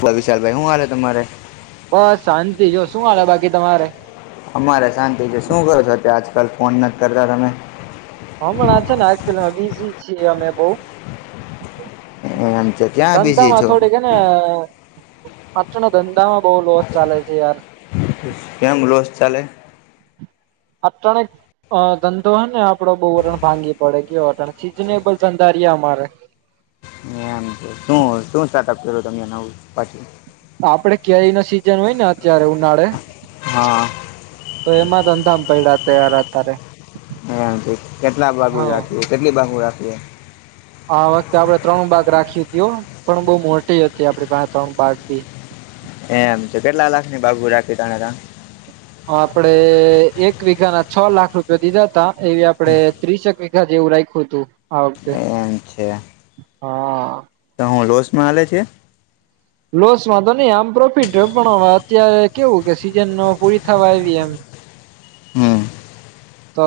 બોલો વિશાલભાઈ શું હાલે તમારે બસ શાંતિ જો શું હાલે બાકી તમારે. અમારે શાંતિ છે શું કરો છો આજકાલ ફોન નથી કરતા તમે. હમણા છે એક્યુઅલમાં બીજી છે અમે બહુ. એમ છે ક્યાં બિઝી ધધામાં છો થોડી હેને. પાછો ધંધામાં બહુ લોસ ચાલે છે યાર. કેમ લોસ ચાલે. આપટણે ધંધો હ ને આપડો બહુ ભાંગી પડે ગયો સીઝનેબલ ધંધા. અમારે. એમ છે શું શું સ્ટાર્ટઅપ કર્યું નવો પાછો. આપડે કેરી ન સિઝન હોય ને અત્યારે ઉનાળે. હા તો એમાં ધંધામ પડ્યા [unintelligible] અત્યારે. હમ કેટલા બાગુ હવ રાખું કેટલી બાગુ રાખીએ. આ વખતે આપડણે ત્રણ બાગ રાખી. પણ બહું મોટી હતી આપડી પાસે ત્રણ બાક બી. એમ તો કેટલા લાખ ની બાબુ રાખી તને ત? આપડે એક વીઘા ના છ લાખ રૂપયો દીધા હતા એવી આપડે ત્રીસેક વીઘા જે રાઈખયું હતું આ વખતે. એમ છે. હા. તો હું લોસમાં હાલે છે.? લોસમાં તો નહી આમ પ્રોફિટ પણ હવે અત્યારે કેવું કે સિઝન પૂરી થવા આવી એમ. હમ્મ. તો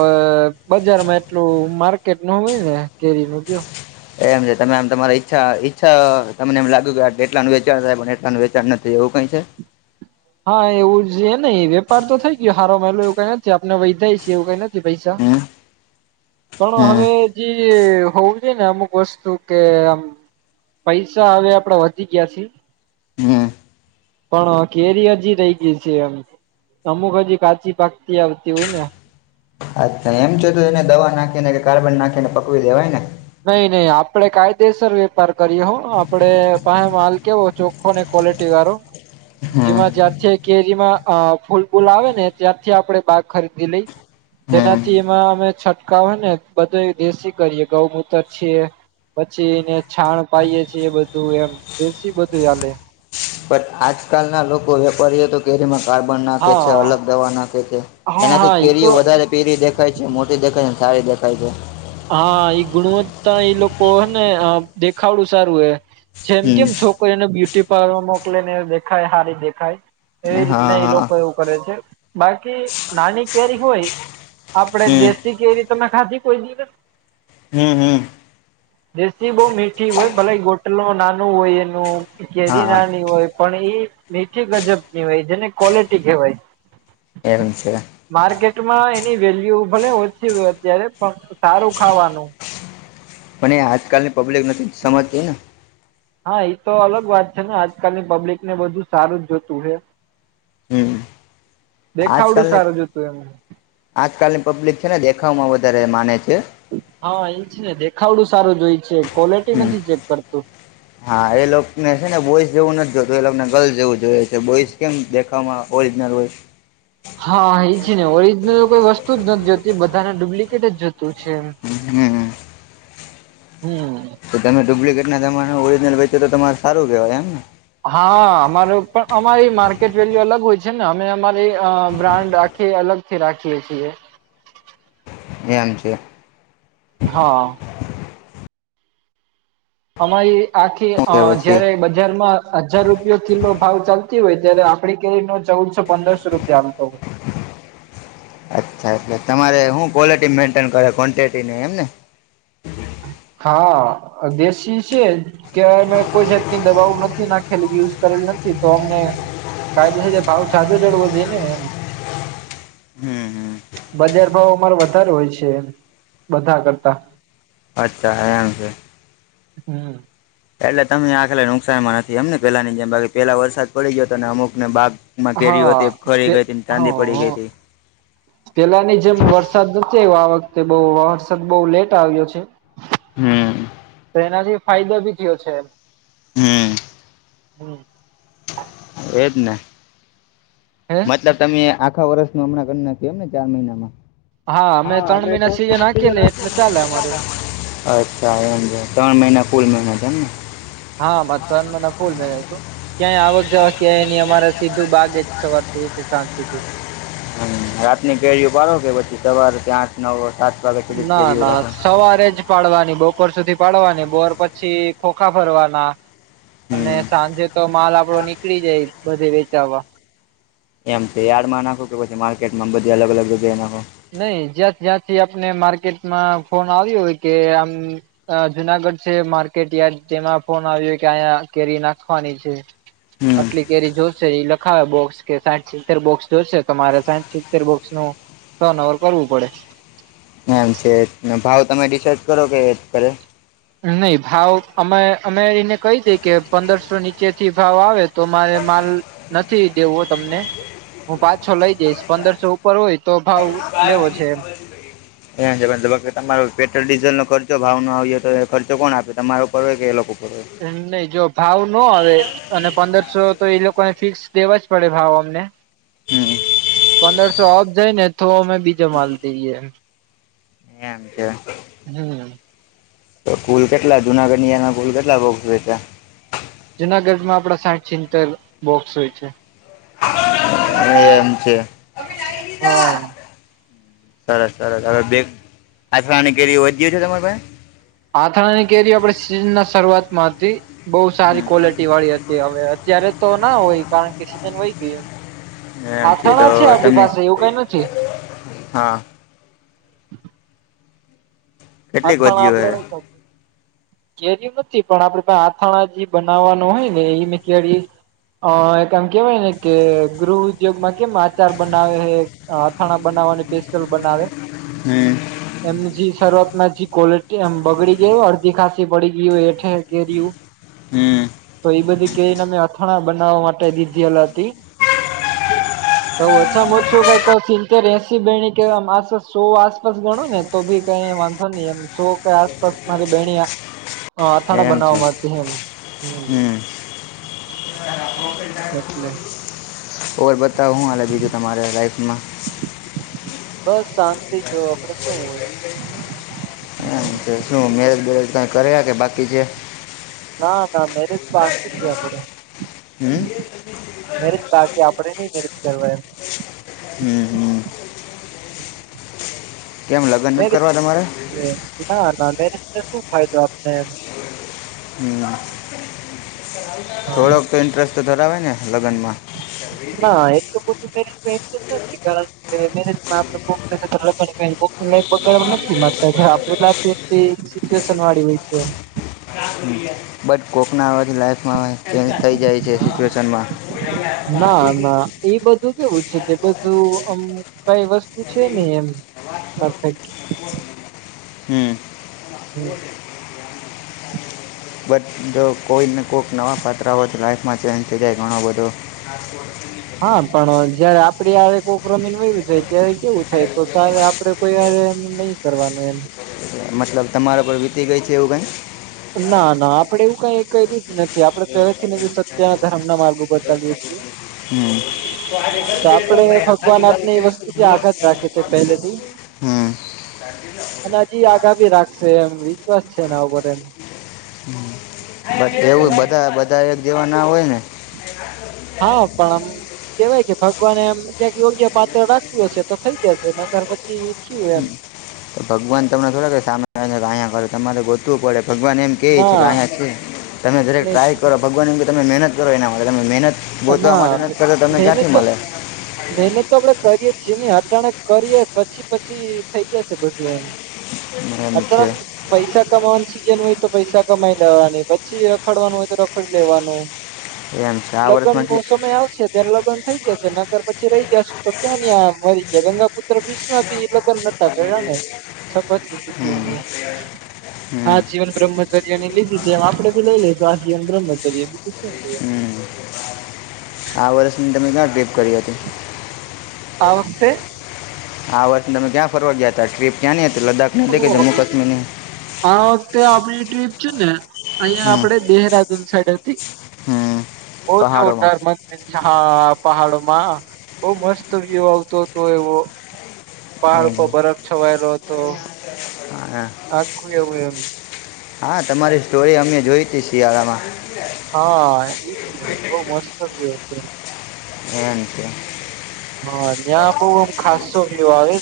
બજારમાં એટલું માર્કેટ ન હોય ને કેરી નું એમ છે તમેમ તમારી ઈચ્છા ઈચ્છા તમને એમ લાગ્યું કે એટલાનું વેચાણ થાય એટલાનું વેચાણ નથી એવું. [unintelligible] હા એવું જ નહી વેપાર તો થઈ ગયો સારોમાંલો એવું કઈ નથી આપણે વૈદાયી એવું કઈ નથી પૈસા. [unintelligible] પણ હમ હવે જે હોવું જો ને અમુક વસ્તુ કે આમ. પૈસા હવે આપડે વધી ગયા છી હમ પણ. કેરી હજી રહી ગઈ છે એમ અમુક હજી કાચી પાકતી આવતી હોય અચ્છા એમ છે તો એને દવા નાખીને કે કાર્બન નાખીને પકવી દેવાય ને. નહી નહી આપડે કાયદેસર વેપાર કરીએ હો આપડે પાસે માલ કેવો ચોખ્ખો ને. કોલેટી વાળો હમ જેમાં જાત છે. કેરીમાં અ ફૂલબૂલ આવે ને ત્યાારથી આપડણે બાગ ખરીદી લઈ. હમ જેનાથી એમાં અમે છંટકાવ હોય ને બધો દેશી કરીએ ગૌમૂત્ર છીએ. પછી એને છાણ પાાઈએ છેીએ બધું એમ બેસી બધું ચલે. પણ આજકાલ ના લોકો વેપારીઓ તો કેરીમાં. કાર્બન નાખે હા છે અલગ દવા નાખે છે હા હા એનાથી ઈ કેરીઓ તો વધારે પીરી દેખાય છે મોટી દેખાય છે. સારી દેખાય છે. હા ઈ ગુણવત્તાતા એઈ લોકો ને દેખાવડું સારું હ. જેમ હમ કેમ છોકરીને બ્યુટી પાર્લરમાં મોકલે ને દેખાય હારી દેખાય. હા એવી રીતના એ હા લોકો એવું કરે છે બાકી નાની કેરી હોય. આપડે હમ દેશી કેરી તમે ખાધી કોઈ દિવસ? હમ્મ હમ્મ દેશી બહુ મીઠી હોય ભલે ગોટલો નાનું હોય એનું કેરી હા નાની હોય. પણ એઈ મીઠી ગજબ ની હોય જેને ક્વલિટી કહેવાય. એમ છે. [unintelligible] વેલ્યુ ભલે ઓછી હોય અત્યારે પણ સારું ખાવાનું. પણ આજકાલ ની પબ્લિક નથી સમજતી ને. હા એ તો અલગ વાત છે ને આજકાલની પબ્લિક ને બધું સારું જ જોતું હ. હમ્મ. આજકાલની સારું જોતું એમ આજકાલની પબ્લિક છે ને દેખાવમાં વધારે માને છે. હા એ છે ને દેખાવડું સારું જોય છે. ક્વોલિટી હમ્મ નથી ચેક કરતું હા એ લોકોને છે ને બોઈ જેવું નથી. તો એ લગ્ને ગર્લ્સ જેવું જોઈએ છે બોઈસ કેમ દેખાવામાં ઓરિજનલ હોય. હા એ છે ને ઓરિજનલ કોઈ વસ્તુ જ નથી જતી બધાને ડુપ્લિકેટ જ જતું છે. હમ્મ. હમ્મ. તો તમે ડુપ્લિકેટ ના જમાના મા ઓરિજિનલ વચો તો તમારે સારું કેહેવાય એમ ને. હા અમારો પણ અમારી માર્કેટ વેલ્યુ અલગ હોય છે ને અમે અમારી બ્રાન્ડ અલગ થી રાખીએ છીએ. એમ છેે હા અમારી આખી શું અ કે પછી જયારે બજારમાં હજાર રૂપિયો કિલો ભાવ ચાલતી હોય ત્યારે આપડી કેરી નો ચૌદસો પંદરસો રૂપિયા આવતો હોય અચ્છા એટલે તમારે હુ ક્વોલિટી મેન્ટેન કરે કૉન્ટૅટી નહીં એમ ને [inaudible] હા દેશી છે કે અમે કોઈ જાતની દવાઓ નથી નાખેલી યુઝ કરેલ નથી તો અમને કાયદો છે ભાવ સાજો ચડવો જોઈ ને એમ હમ હમ બજાર ભાવ અમારે વધારે હોય છે બધા કરતા અચ્છા એમ છે હમ્મ એટલે તમને આખાલી નુકસાન માં એટલે તમે આખરે નુકસાનમાંનથી એમ ને પેલાની જેમ બાકી પેલા વરસાદ પડી ગયો તો ને અમુક ને બાપ હા તે હ પડી હ ગઈ હતી પેલા ની જેમ વરસાદ આ વખતે બહ વર્ષદ બહ લેટ આવ્યો છે હમ તો એનાથી ફાયદો બી થયો છે એમ હમ હમ એ જને હે મતલબ તમે આખા વર્ષ નું હમણાં ઘણીનાખ એમને ચાર મહિનામાં હા ત્રણ અમે મહિના સીઝન ત્રણી હાકેલી એટલે ચાલે અમારે અચ્છા એમ છે ત્રણ મહિના ફુલ મ મહિના છે એમને હા હા ત્રણ મહિના ફુલ મહિનો હતો ક્યાંય આવવા જવા ક્યાંય એની અમારે સીધું બાાગ જ સવાર થીથી સાંજ સુધી હમ રાતની કેરીઓ પાડો કે પછી સવારે ત્યાંઠ નવ વ ના ના સવારે જ પાડવાની બપોર સુધી પાડવાની બોર પછી ખોખા ફરવાના અને હમ સાંજે તો માલ આપડો નીકળી જાય બધે વેચાવા એમ તો યાર્ડ માં નાખો કે પછી માર્કેટ માં બધી અલગ અલગ જગ્યાએ નાખો નહી જ્યાં જ્યાંથી આપને માર્કેટમાં ફોન આવ્યો હોય કે આમ જુનાગઢ વચ્ચે માર્કેટ યાર્ડ જેમાં ફોન આવ્યો કે અહીયા કેરી નાખવાની છે હમ આટલી કેરી જોશ ઇ લખાવે બોક્સ કે સાઠ સિત્તેર બોક્સ જોશે તો મારે સાઠ સિત્તેર બોક્સ નું ટઅનોવેર કરવું પડે એમ છે ભાવ તમે ડિસાઈડ કરો કે એ જ કરે નહી ભાવ અમે અમે એને કહી દે કે પંદરસો નીચે થી ભાવ આવે તો મારે મારે નથી દેવો તમને હું પાંચસો લઈ જઈશ પંદરસો ઉપર હોય તો ભાવ લેવો છે એમ એ છે તમારો પેટ્રોલ ડીઝલ ન ખર્ચો ભાવ ન આવ્યો તો એ ખર્ચો કોણ આપે તમારો ઉપર હોય કે એ લોકો ઉપર હોય એમનહી જો ભાવ ન આવે અને પંદરસો તો એ લોકોને ફિક્સ દેવા જ પડે ભાવ અમને હમ પંદરસો અપ જાય ને તો અમે બીજો માલ દઈએ એમ છે હમ તો કુલ કેટલા જુના કનિયા ના કુલ કેટલા બોક્સ વેચા જુનાગઢમાં આપડા સાઠ સિંતર બોક્સ હોય છે એમ છે હા સરસ સરસ હવે બે અથાણાની કેરી વધી છે તમારી પાસે આથણાની કેરી આપે સીઝન ના શરૂઆતમાં હતી બહુ સારી પાસે ક્વલિટી વાળી હતી હવે જયારે તો ના હોય કારણ કે સિજન વય ગયું એમ તો હાથણા છે આપણી તમને પાસે એવું કઈ નથી હા હમ કેટલીક અથાણા વધ્યું પાપડ કેરી્યું નથી પણ આપડે આથાણા જે બનાવવાનું હોય ને એ મે કરી. અ એકમ કેવાય ને કે ગૃહ ઉદ્યોગમાં કેમ આચાર બનાવે છે અથાણા બનાવે બનાવાની પેસ્ટલ બનાવે. હમ એમજી સર્વત ક્વોલિટીમ બગડી ગય અડધી ખાંસી પડીી ગઇ હોય એઠ કેરીયુ હમ તો એ બધી કેરીને અમે અથાણા બનાવવા માટે દીધેલ હતી. [unintelligible] તો ઓછામાં ઓછું કઈ સીનતેર એસી બેણી કે સો આસપાસ ગણો ને તો ભી કઈ વાંધ અને એમ જો કઈ આસપાસ મારી બેણીયા હ, અથાણા એમ છે બનાવવામાંથી હમ હમ હ. [unintelligible] એટલે ઓ, બતાઉું હાલે તમારે બીજું લાઈફમાં? બસ, શાંતિ જો આપડે શું હોય? એ શું, મેરેજ-બેરજ કઈ કર્યા કે બાકી છે? હા, ના, મેરેજ બાકી જ છે આપડે. હમ. કે આપણે નહીં મેરેજ કરવા એમ. હમ, હમ. [unintelligible] કેમ લગ્ન મે નથી કરવા તમારે ના, ના, મે શું ફાયદો આપને એમ? હમ, એમ થોડોક તો ઇન્ટરેસ્ટ તો ધરાવે ને? લગ્નમાં ના એટલું બધું મે કારણ કે મેજમાં આપ કોક ને કો ઈ બગાડવા નથી માગતા. આપણી લાઈફ એટલી સીચ્યુએશન વાળી હોય છે. બટ કોકના લાઈફમાં ચેન્જ થઈ જાય છે સિચ્યુએશનમાં ના ના એ બધું કેવું કે બધું આમ કઈ વસ્તુ છે ને એમ પરફેક્ટ હમ હમ બટ જો કોઈને કોઈક નવા પાત્ર હોય તો લાઈફમાં ચેન્જ થઈ જાય ઘણો બધો. હા, પણ જયારે આપડી આ કોઈક રમીને વયુ જાય ત્યારે કેવું થાય? તો સ આપડે કોઈ એમ નહીં કરવાનું એમ મતલબ, તમારા પર વીતી ગઈ છે એવું કંઈ? ના, ના, આપડે એવું કઈ કર્યુ જ નથી. આપડે પહેલા થી સત્ય ના ધર્મ ના માર્ગ ઉપર ચાલીએ છીએ. તો આે તો આપડે ભગવાન ખાલી આપને ગ એ વસ્તુથી આઘાત [unintelligible] હમ. અનાજી આગા ભી રાખશે એમ વિશ્વાસ છે એના ઉપર એમ એવું બધા બધા એક જેવા ના હોય ને હા, પણ આમ કેવાય કે ભગવાને એમ ક્યાંક યોગ્ય પાત્ર રાખ્યું છે, તો થઈ જશે. નગર પછી થયું એમ. તો ભગવાન તમને થોડક સામે આવીને ક્યા કરે? તમારે ગોતવું પડે. ભગવાન એમ કેહે છે કે ના અહીંયા શ તમે દરેક ને ટ્રાય કરો. ભગવાન એમ કે તમે મહેનત કરો, એના માટે તમે મહેનત ગોતવા ના, માટે નથી કરતા તમને મહેનત ક્યાંથી તો મળે મહેનત તો આપડે કરીએ પછીની હટાણે કરીએ, પછી પછી થઈ જશે બધું એમ. એમ છે અઢળક પૈસા કમાવાનું છે. હોય તો પૈસા કમાઈ લેવાની, પછી રખડવાનું હોય તો રખડી લેવાનું. એમ છે આ લગ્ન વર્ષમાં નો કે સમય આવશે ત્યારે લગ્ન થઈ જ છે નગર પછી રહી જશું તો ક્યાં? કયા મરી ગયા ગયા? પુત્ર બીચમાં ભી લગ્ન નતા કર. [unintelligible] શપથ, હમ એ હા, હમ જીવન બ્રહમ લીધી એમ આપડે ભી લઈ લઈશું આજીવન બ્રહ્મચર્ય, બીજુ શું? હમ આ વર્ષની તમે ક્યાં ટ્રીપ કરી હતી. આ વખતે આ વતને તમે ક્યાં ફરવા ગયા હતા? ટ્રીપ ક્યાં ની હતી? લદ્દાખની હતી કે ઓ જમ્મુ કાશ્મીરની આ વખતે આપડી ટ્રીપ છે ને, અહિયાં હમ આપડે દેહરાદુન સાઈડ હતી. હમ ઓ પહાડોમાં જોરદાર મંદિર છે, હા. પહાડોમાં બહુ મસ્ત વ્યુ આવતો હતો એવો. પહાડ એમ. ઉપર બરફ છવાયેલો હતો હા આખું એવું એમ હા તમારી સ્ટોરી અમે જોઈ હતી શિયાળામાં હા એજ ને બહ મસ્ત થ ગયયો હતું હ કે હા ત્યાં બઉ આમ ખાસોયો આવે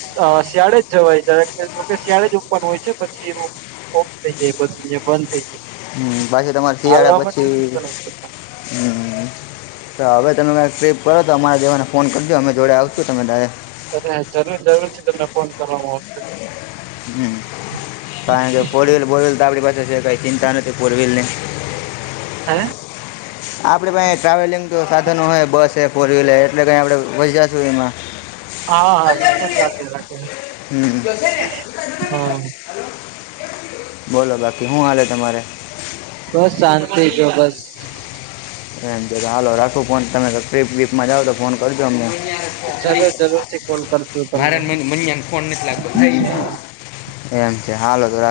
શિયાળે જવાય ત શિયાળે જ ઉપર હોય છે પછી ઓફ થઈ જાયી બંધ થઈ જાય હમ પાછી તમારે શિયાળા હાલવા માટે પછી રસ્તા નથી હોતા હમ હવે તમે ટ્ર્રીપ કરો તો અરા દેવાને ફોન કરજો અમે જોડે આવશું તમે ડાયરેક્ટ અરે જરૂર જરૂર છે તમને ફોન કરવાવામાં આવશે હમ કારણ કે ફૌરવહીલ બોરવીલઆપડી પાસે છે કઈ ચિંતા નથી ફોરવીલ હે આપડે પાહે ટ્રાવેલિંગ નુ સાધનો હોય બસ હે ફોર વ્હીલર હે એટલે કઈ આપણે [unintelligible] જોયે માં હા હા [unintelligible] હમ્મ હા બોલો, બાકી શું હાલે તમારે? બસ, શાંતિ જો બસ. એમ જો, તો હાલો રાખું ફોન. તમે ટ્રીપ વિપમાં જાઓ તો ફોન કરજો અમને. જરૂર જરૂરથી કોલ કરશું તમને માન મ એમ [inaudible] એમ છે હાલ.